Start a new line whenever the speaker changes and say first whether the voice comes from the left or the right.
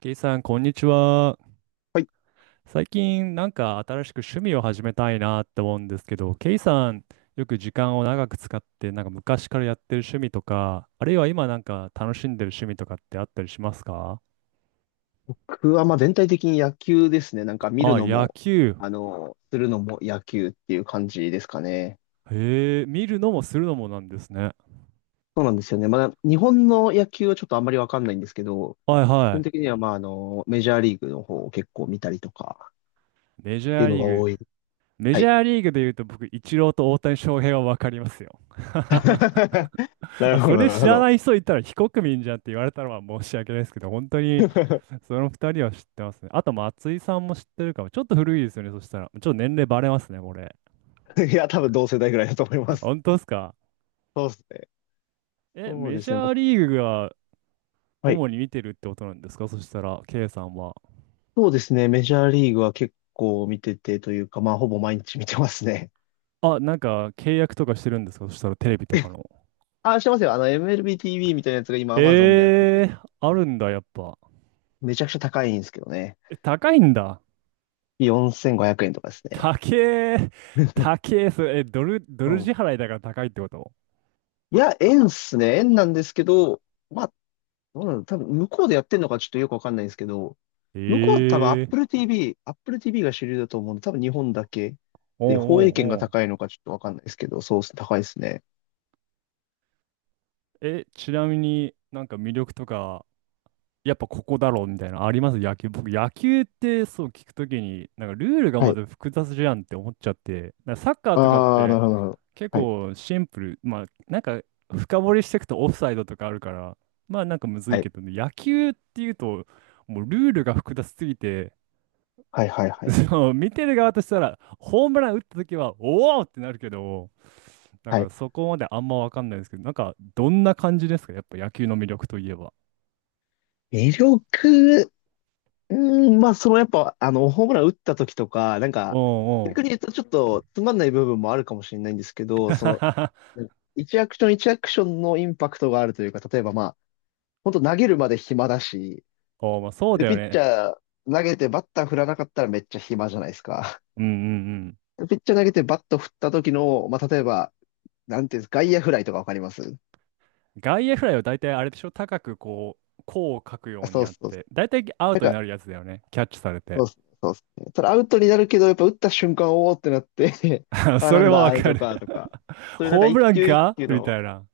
right: ケイさん、こんにちは。
left: はい。
right: 最近、なんか新しく趣味を始めたいなって思うんですけど、ケイさん、よく時間を長く使って、なんか昔からやってる趣味とか、あるいは今なんか楽しんでる趣味とかってあったりしますか？
left: 僕はまあ全体的に野球ですね。なんか見る
right: あ、
left: の
right: 野
left: も、
right: 球。
left: するのも野球っていう感じですかね。
right: へえ、見るのもするのもなんですね。
left: そうなんですよね。まだ日本の野球はちょっとあんまりわかんないんですけど、
right: はい
left: 基
right: は
left: 本的
right: い。
left: にはまあメジャーリーグの方を結構見たりとか
right: メジ
left: って
right: ャ
left: い
right: ー
left: うの
right: リ
left: が
right: ーグ。
left: 多い。
right: メ
left: は
right: ジ
left: い。
right: ャーリーグで言うと僕、イチローと大谷翔平はわかりますよ。
left: な
right: あ、
left: るほ
right: そ
left: ど、
right: れ
left: なる
right: 知
left: ほ
right: ら
left: ど。
right: ない人いたら非国民じゃんって言われたのは申し訳ないですけど、本当にその二人は知ってますね。あと、松井さんも知ってるかも。ちょっと古いですよね、そしたら。ちょっと年齢バレますね、これ。
left: いや、多分同世代ぐらいだと思います。
right: 本当ですか？
left: そうですね。
right: え、
left: そう
right: メ
left: で
right: ジ
left: すね。ま
right: ャ
left: あ
right: ーリーグが
left: はい。
right: 主に見てるってことなんですかそしたら、K さんは。
left: そうですね。メジャーリーグは結構見ててというか、まあほぼ毎日見てますね。
right: あ、なんか契約とかしてるんですかそしたら、テレビとかの。
left: あ、してますよ。MLBTV みたいなやつが今 Amazon でやって
right: え
left: て、
right: ー、あるんだ、やっぱ。
left: めちゃくちゃ高いんですけどね。
right: え、高いんだ。
left: 4500円とかですね。
right: 高え、高え、それ、ドル、ド
left: う
right: ル支
left: ん。
right: 払いだから高いってこと？
left: いや、円っすね。円なんですけど、まあ、どうなの多分向こうでやってんのかちょっとよくわかんないんですけど、向こうは多分
right: ええー、
left: Apple TV が主流だと思うんで、多分日本だけ
right: おう
left: で、放映権が
right: おうおう。
left: 高いのかちょっとわかんないですけど、そうっす、高いですね。
right: え、ちなみになんか魅力とか、やっぱここだろうみたいなのあります野球。僕、野球ってそう聞くときに、なんかルールが
left: は
right: ま
left: い。
right: ず複雑じゃんって思っちゃって、なんかサッカーとかっ
left: ああ、なる
right: て
left: ほど、なるほど。
right: 結
left: はい。
right: 構シンプル、まあなんか深掘りしていくとオフサイドとかあるから、まあなんかむず
left: は
right: いけ
left: い。
right: どね、野球っていうと、もうルールが複雑すぎて、
left: はい、はい、はい。
right: そう、見てる側としたら、ホームラン打ったときは、おおってなるけど、なん
left: は
right: か
left: い。
right: そこまであんまわかんないですけど、なんかどんな感じですかやっぱ野球の魅力といえば。
left: 魅力、うまあ、そのやっぱ、あの、ホームラン打った時とか、なん
right: お
left: か、
right: うお
left: 逆に
right: う。
left: 言うとちょっとつまんない部分もあるかもしれないんですけど、一アクション一アクションのインパクトがあるというか、例えばまあ、本当投げるまで暇だし、
right: おー、まあ、そう
left: で、
right: だ
left: ピ
right: よ
left: ッチ
right: ね。
left: ャー投げてバッター振らなかったらめっちゃ暇じゃないですか。
right: うんうんうん。
left: でピッチャー投げてバット振った時の、まあ、例えば、なんていうんですか、外野フライとかわかります？
right: 外野フライを大体あれでしょ高くこう、弧を書くよ
left: あ、
right: うに
left: そう
right: やっ
left: そう。
right: て、大体ア
left: な
right: ウ
left: ん
right: トに
left: か
right: なるやつだよね。キャッチされ
left: そ
right: て。
left: うっすね、そうっすね。それアウトになるけど、やっぱ打った瞬間、おーってなって あ、
right: そ
left: な
right: れ
left: ん
right: は
left: だ、
right: わ
left: アウ
right: か
left: ト
right: る。
left: か、とか。そういうなんか
right: ホーム
left: 一
right: ラン
left: 球一
right: か
left: 球
right: みた
left: の、
right: いな。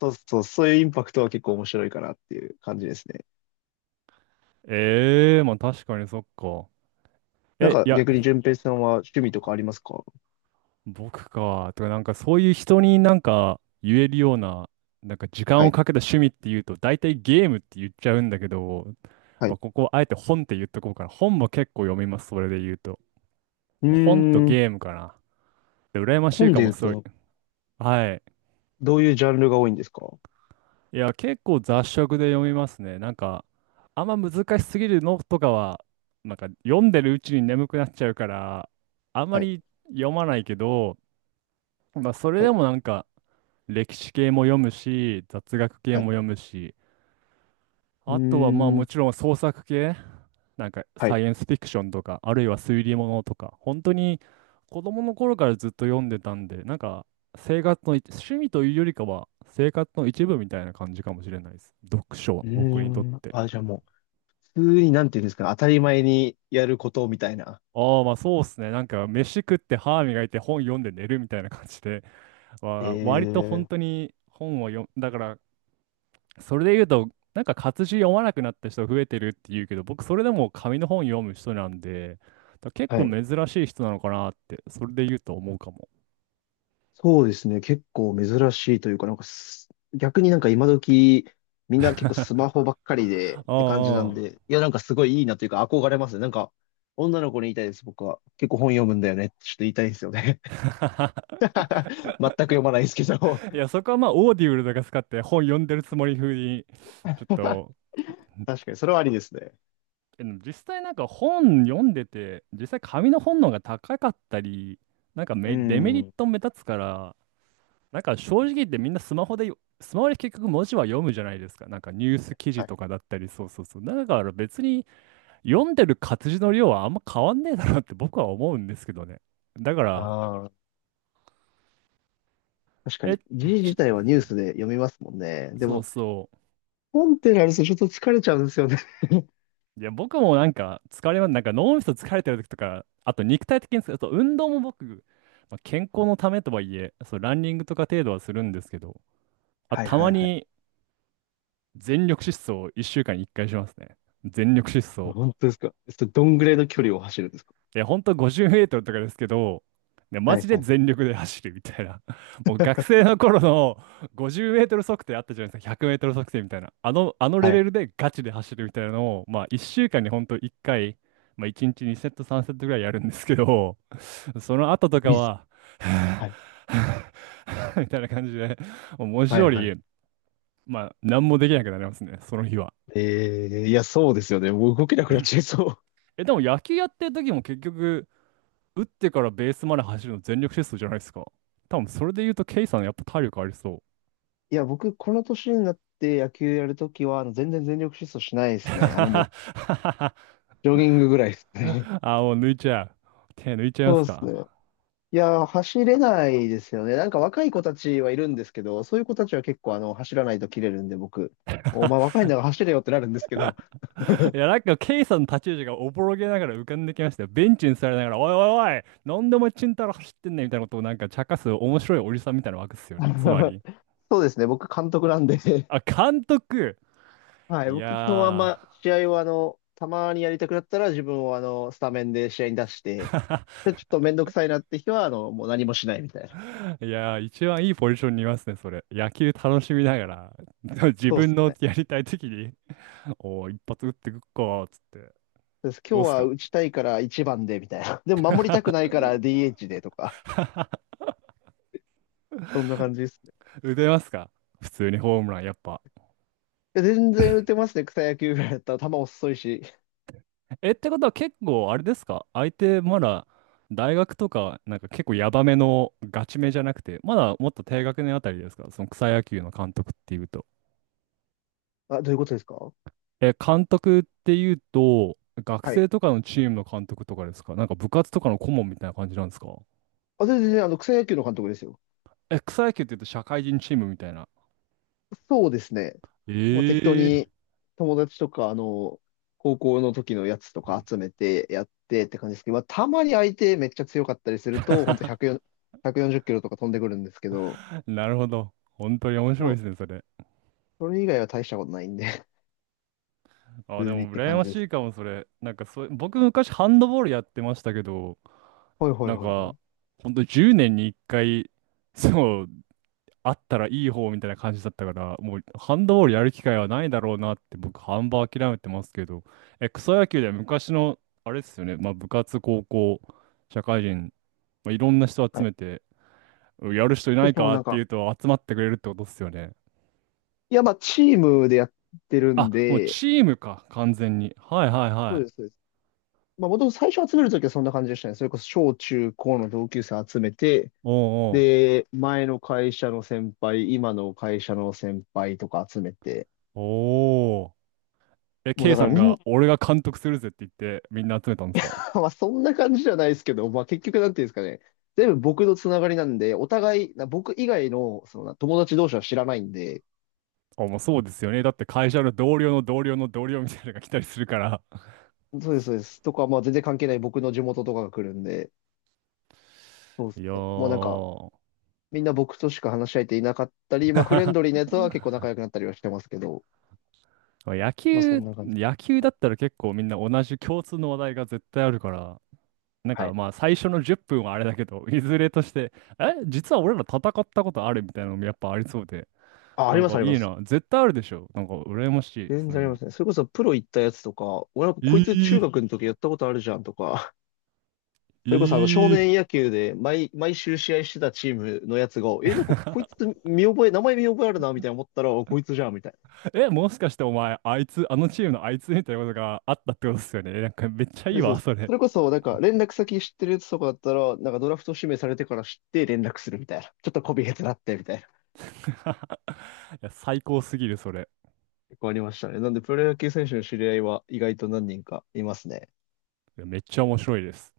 left: そうそう、そういうインパクトは結構面白いかなっていう感じですね。
right: ええー、まあ確かにそっか。
left: なん
right: え、
left: か
right: いや、
left: 逆に順平さんは趣味とかありますか？
right: 僕か。とか、なんかそういう人になんか言えるような、なんか時間
left: は
right: を
left: い、
right: かけた趣味っていうと、大体ゲームって言っちゃうんだけど、
left: は
right: まあ
left: い。
right: ここあえて本って言っとこうかな。本も結構読みます、それで言うと。
left: うー
right: 本と
left: ん、
right: ゲームかな。羨ましい
left: 本
right: か
left: で
right: も、
left: 言う
right: すごい。
left: と、
right: はい。
left: どういうジャンルが多いんですか？
right: いや、結構雑食で読みますね。なんか、あんま難しすぎるのとかは、なんか読んでるうちに眠くなっちゃうから、あんま
left: はい、
right: り読まないけど、まあ、それ
left: は
right: で
left: い、
right: もなんか、歴史系も読むし、雑学系
left: は
right: も
left: い。
right: 読むし、
left: うー
right: あとはまあも
left: ん、
right: ちろん創作系、なんか
left: はい。
right: サイエンスフィクションとか、あるいは推理物とか、本当に子供の頃からずっと読んでたんで、なんか生活の一、趣味というよりかは生活の一部みたいな感じかもしれないです。読書は
left: う
right: 僕
left: ー
right: にとって。
left: あ、じゃあもう、普通になんていうんですかね、当たり前にやることみたいな。
right: ああ、まあそうっすね。なんか飯食って歯磨いて本読んで寝るみたいな感じで、割と本
left: ええ。
right: 当に本を読ん、だからそれで言うと、なんか活字読まなくなった人増えてるって言うけど、僕それでも紙の本読む人なんで、だ結
left: は
right: 構
left: い。
right: 珍しい人なのかなって、それで言うと思うかも。
left: そうですね。結構珍しいというか、なんかす、逆になんか今時、みんな結構スマホばっかりでっ
right: あ
left: て感じなん
right: あ、
left: で、いや、なんかすごいいいなというか憧れますね。なんか、女の子に言いたいです、僕は。結構本読むんだよねってちょっと言いたいですよね。
right: ああ。
left: 全く読まないですけど。
right: いや、そこはまあ、オーディブルとか使って本読んでるつもり風に、ちょっと、
left: 確かに、それはありですね。
right: えでも実際なんか本読んでて、実際紙の本の方が高かったり、なんか
left: う
right: メデメリッ
left: ん。
right: ト目立つから、なんか正直言ってみんなスマホで結局文字は読むじゃないですか。なんかニュース記事
left: はい。
right: とかだったり、そうそうそう。だから別に読んでる活字の量はあんま変わんねえだろうって僕は思うんですけどね。だから、
left: ああ、確か
right: え、
left: に。字
right: ち、
left: 自体はニュースで読みますもんね。で
right: そう
left: も、
right: そ
left: 本ってなるとちょっと疲れちゃうんですよね。
right: う。いや、僕もなんか疲れます。なんか脳みそ疲れてる時とか、あと肉体的に疲れ、あと運動も僕、まあ、健康のためとはいえ、そう、ランニングとか程度はするんですけど、あ、
left: はい
right: た
left: は
right: ま
left: いはい。
right: に全力疾走を1週間に1回しますね。全力疾走。
left: 本当ですか？それどんぐらいの距離を走るんですか？
right: いや、ほんと50メートルとかですけど、ね、マ
left: は
right: ジ
left: い
right: で
left: はい
right: 全力で走るみたいな。もう学生の頃の50メートル測定あったじゃないですか、100メートル測定みたいな。あの、あのレ
left: は
right: ベ
left: い。
right: ルでガチで走るみたいなのを、まあ1週間にほんと1回、まあ1日2セット3セットぐらいやるんですけど、その後と
left: ウ
right: か
left: ィズ。
right: は。
left: はい。
right: みたいな感じで、もう文字
left: はい
right: 通
left: はい。
right: り、まあ何もできなくなりますね、その日は。
left: いや、そうですよね。もう動けなくなっちゃいそう。
right: え、でも野球やってる時も結局、打ってからベースまで走るの全力疾走じゃないですか。多分それで言うと、ケイさんやっぱ体力ありそう。
left: いや、僕、この年になって野球やるときは、全然全力疾走しないで すね。も
right: あ
left: う、ジョギングぐらいですね。
right: ー、もう抜いちゃう。手抜いち ゃいま
left: そう
right: す
left: です
right: か？
left: ね。いや、走れないですよね。なんか若い子たちはいるんですけど、そういう子たちは結構走らないと切れるんで、僕、お前若いんだから走れよってなるんですけど、
right: いや、なんか、ケイさんの立ち位置がおぼろげながら浮かんできましたよ。ベンチに座りながら、おいおいおい、なんでお前チンタラ走ってんねんみたいなことをなんか茶化す面白いおじさんみたいなわけですよね。つま り。
left: そうですね、僕監督なんで。
right: あ、監督。
left: はい。
right: い
left: 僕、基本はあん
right: や
left: ま試合はたまにやりたくなったら自分をスタメンで試合に出して、
right: ー。
left: で、ちょっとめんどくさいなって日はもう何もしないみたいな。
right: いやー、一番いいポジションにいますね、それ。野球楽しみながら、自
left: そうっ
right: 分
left: す
right: の
left: ね。
right: やりたい時におー一発打ってくっか、つって。
left: です。
right: ど
left: 今
right: う
left: 日
right: っす
left: は
right: か？
left: 打ちたいから一番でみたいな。でも守りたくないか ら DH でとか、そんな感じですね。
right: 打てますか？普通にホームラン、やっぱ。
left: で全然打てますね。草野球ぐらいだったら球遅いし。
right: え、ってことは結構、あれですか相手、まだ、大学とか、なんか結構ヤバめのガチめじゃなくて、まだもっと低学年あたりですかその草野球の監督っていうと。
left: あ、どういうことですか？
right: え、監督っていうと、学
left: はい。
right: 生とかのチームの監督とかですか？なんか部活とかの顧問みたいな感じなんですか？
left: あ、全然草野球の監督ですよ。
right: え、草野球って言うと社会人チームみたいな。
left: そうですね。もう適当
right: ええー。
left: に友達とか、高校の時のやつとか集めてやってって感じですけど、まあ、たまに相手めっちゃ強かったりすると、ほんと140、1キロとか飛んでくるんですけど、
right: なるほど。本当に面白
left: も
right: い
left: う、
right: ですね、それ。
left: それ以外は大したことないんで、
right: あ、
left: 普
right: で
left: 通にっ
right: も
left: て
right: 羨
left: 感
right: ま
left: じ
right: し
left: で
right: い
left: す。
right: かも、それ。なんかそ僕昔ハンドボールやってましたけど、
left: はいはい
right: なん
left: はいはい。
right: か、ほんと10年に1回、そう、あったらいい方みたいな感じだったから、もうハンドボールやる機会はないだろうなって僕、半ば諦めてますけど、え、草野球では昔の、あれですよね、まあ部活、高校、社会人、まあ、いろんな人
left: は
right: 集
left: い。
right: めて、うんやる人いない
left: 私も
right: か
left: なん
right: ってい
left: か、
right: うと集まってくれるってことですよね。
left: いや、まあ、チームでやってるん
right: あ、もう
left: で、
right: チームか、完全に。はいはい
left: そ
right: は
left: う
right: い。
left: です、そうです。まあ、もともと最初集めるときはそんな感じでしたね。それこそ小中高の同級生集めて、
right: おうおう。
left: で、前の会社の先輩、今の会社の先輩とか集めて、
right: おお。え、
left: もう
right: K
left: だか
right: さ
left: ら
right: ん
left: みんな
right: が、俺が監督するぜって言って、みんな集めたんですか？
left: はそんな感じじゃないですけど、まあ結局なんていうんですかね、全部僕のつながりなんで、お互い、な僕以外のその友達同士は知らないんで、
right: あ、まあそうですよね。だって会社の同僚の同僚の同僚みたいなのが来たりするから。
left: そうです、そうです。とか、まあ全然関係ない僕の地元とかが来るんで、そうで
right: い
left: す
right: や
left: ね。もうなんか、
right: ー、
left: みんな僕としか話し合えていなかったり、まあフレンドリーなやつは結構仲良くなったりはしてますけど、
right: まあ野
left: まあそ
right: 球、
left: んな感じ。
right: 野球だったら結構みんな同じ共通の話題が絶対あるから、なん
left: は
right: か
left: い。
right: まあ最初の10分はあれだけど、いずれとして、え、実は俺ら戦ったことあるみたいなのもやっぱありそうで、
left: あ、あ
right: な
left: り
right: ん
left: ます、
right: か
left: あり
right: い
left: ま
right: い
left: す。
right: な、絶対あるでしょ。なんか羨ましい、
left: 全
right: そうい
left: 然
right: う
left: ありま
right: の。
left: すね。それこそプロ行ったやつとか、俺なんかこいつ
right: い
left: 中
right: い、
left: 学の時やったことあるじゃんとか、それこそあの少
right: いい。
left: 年野球で毎週試合してたチームのやつが、え、なんかこい つ見覚え、名前見覚えあるな、みたいな思ったら、あこいつじゃん、みたい
right: え、もしかしてお前、あいつ、あのチームのあいつみたいなことがあったってことですよね。なんかめっちゃい
left: な。
right: い
left: で
right: わ、
left: す。
right: そ
left: そ
right: れ。
left: れこそなんか連絡先知ってるやつとかだったら、なんかドラフト指名されてから知って連絡するみたいな。ちょっとこびへつなって、みたいな。
right: いや、最高すぎる、それ。
left: 結構ありましたね。なんでプロ野球選手の知り合いは意外と何人かいますね。
right: いやめっちゃ面白いです。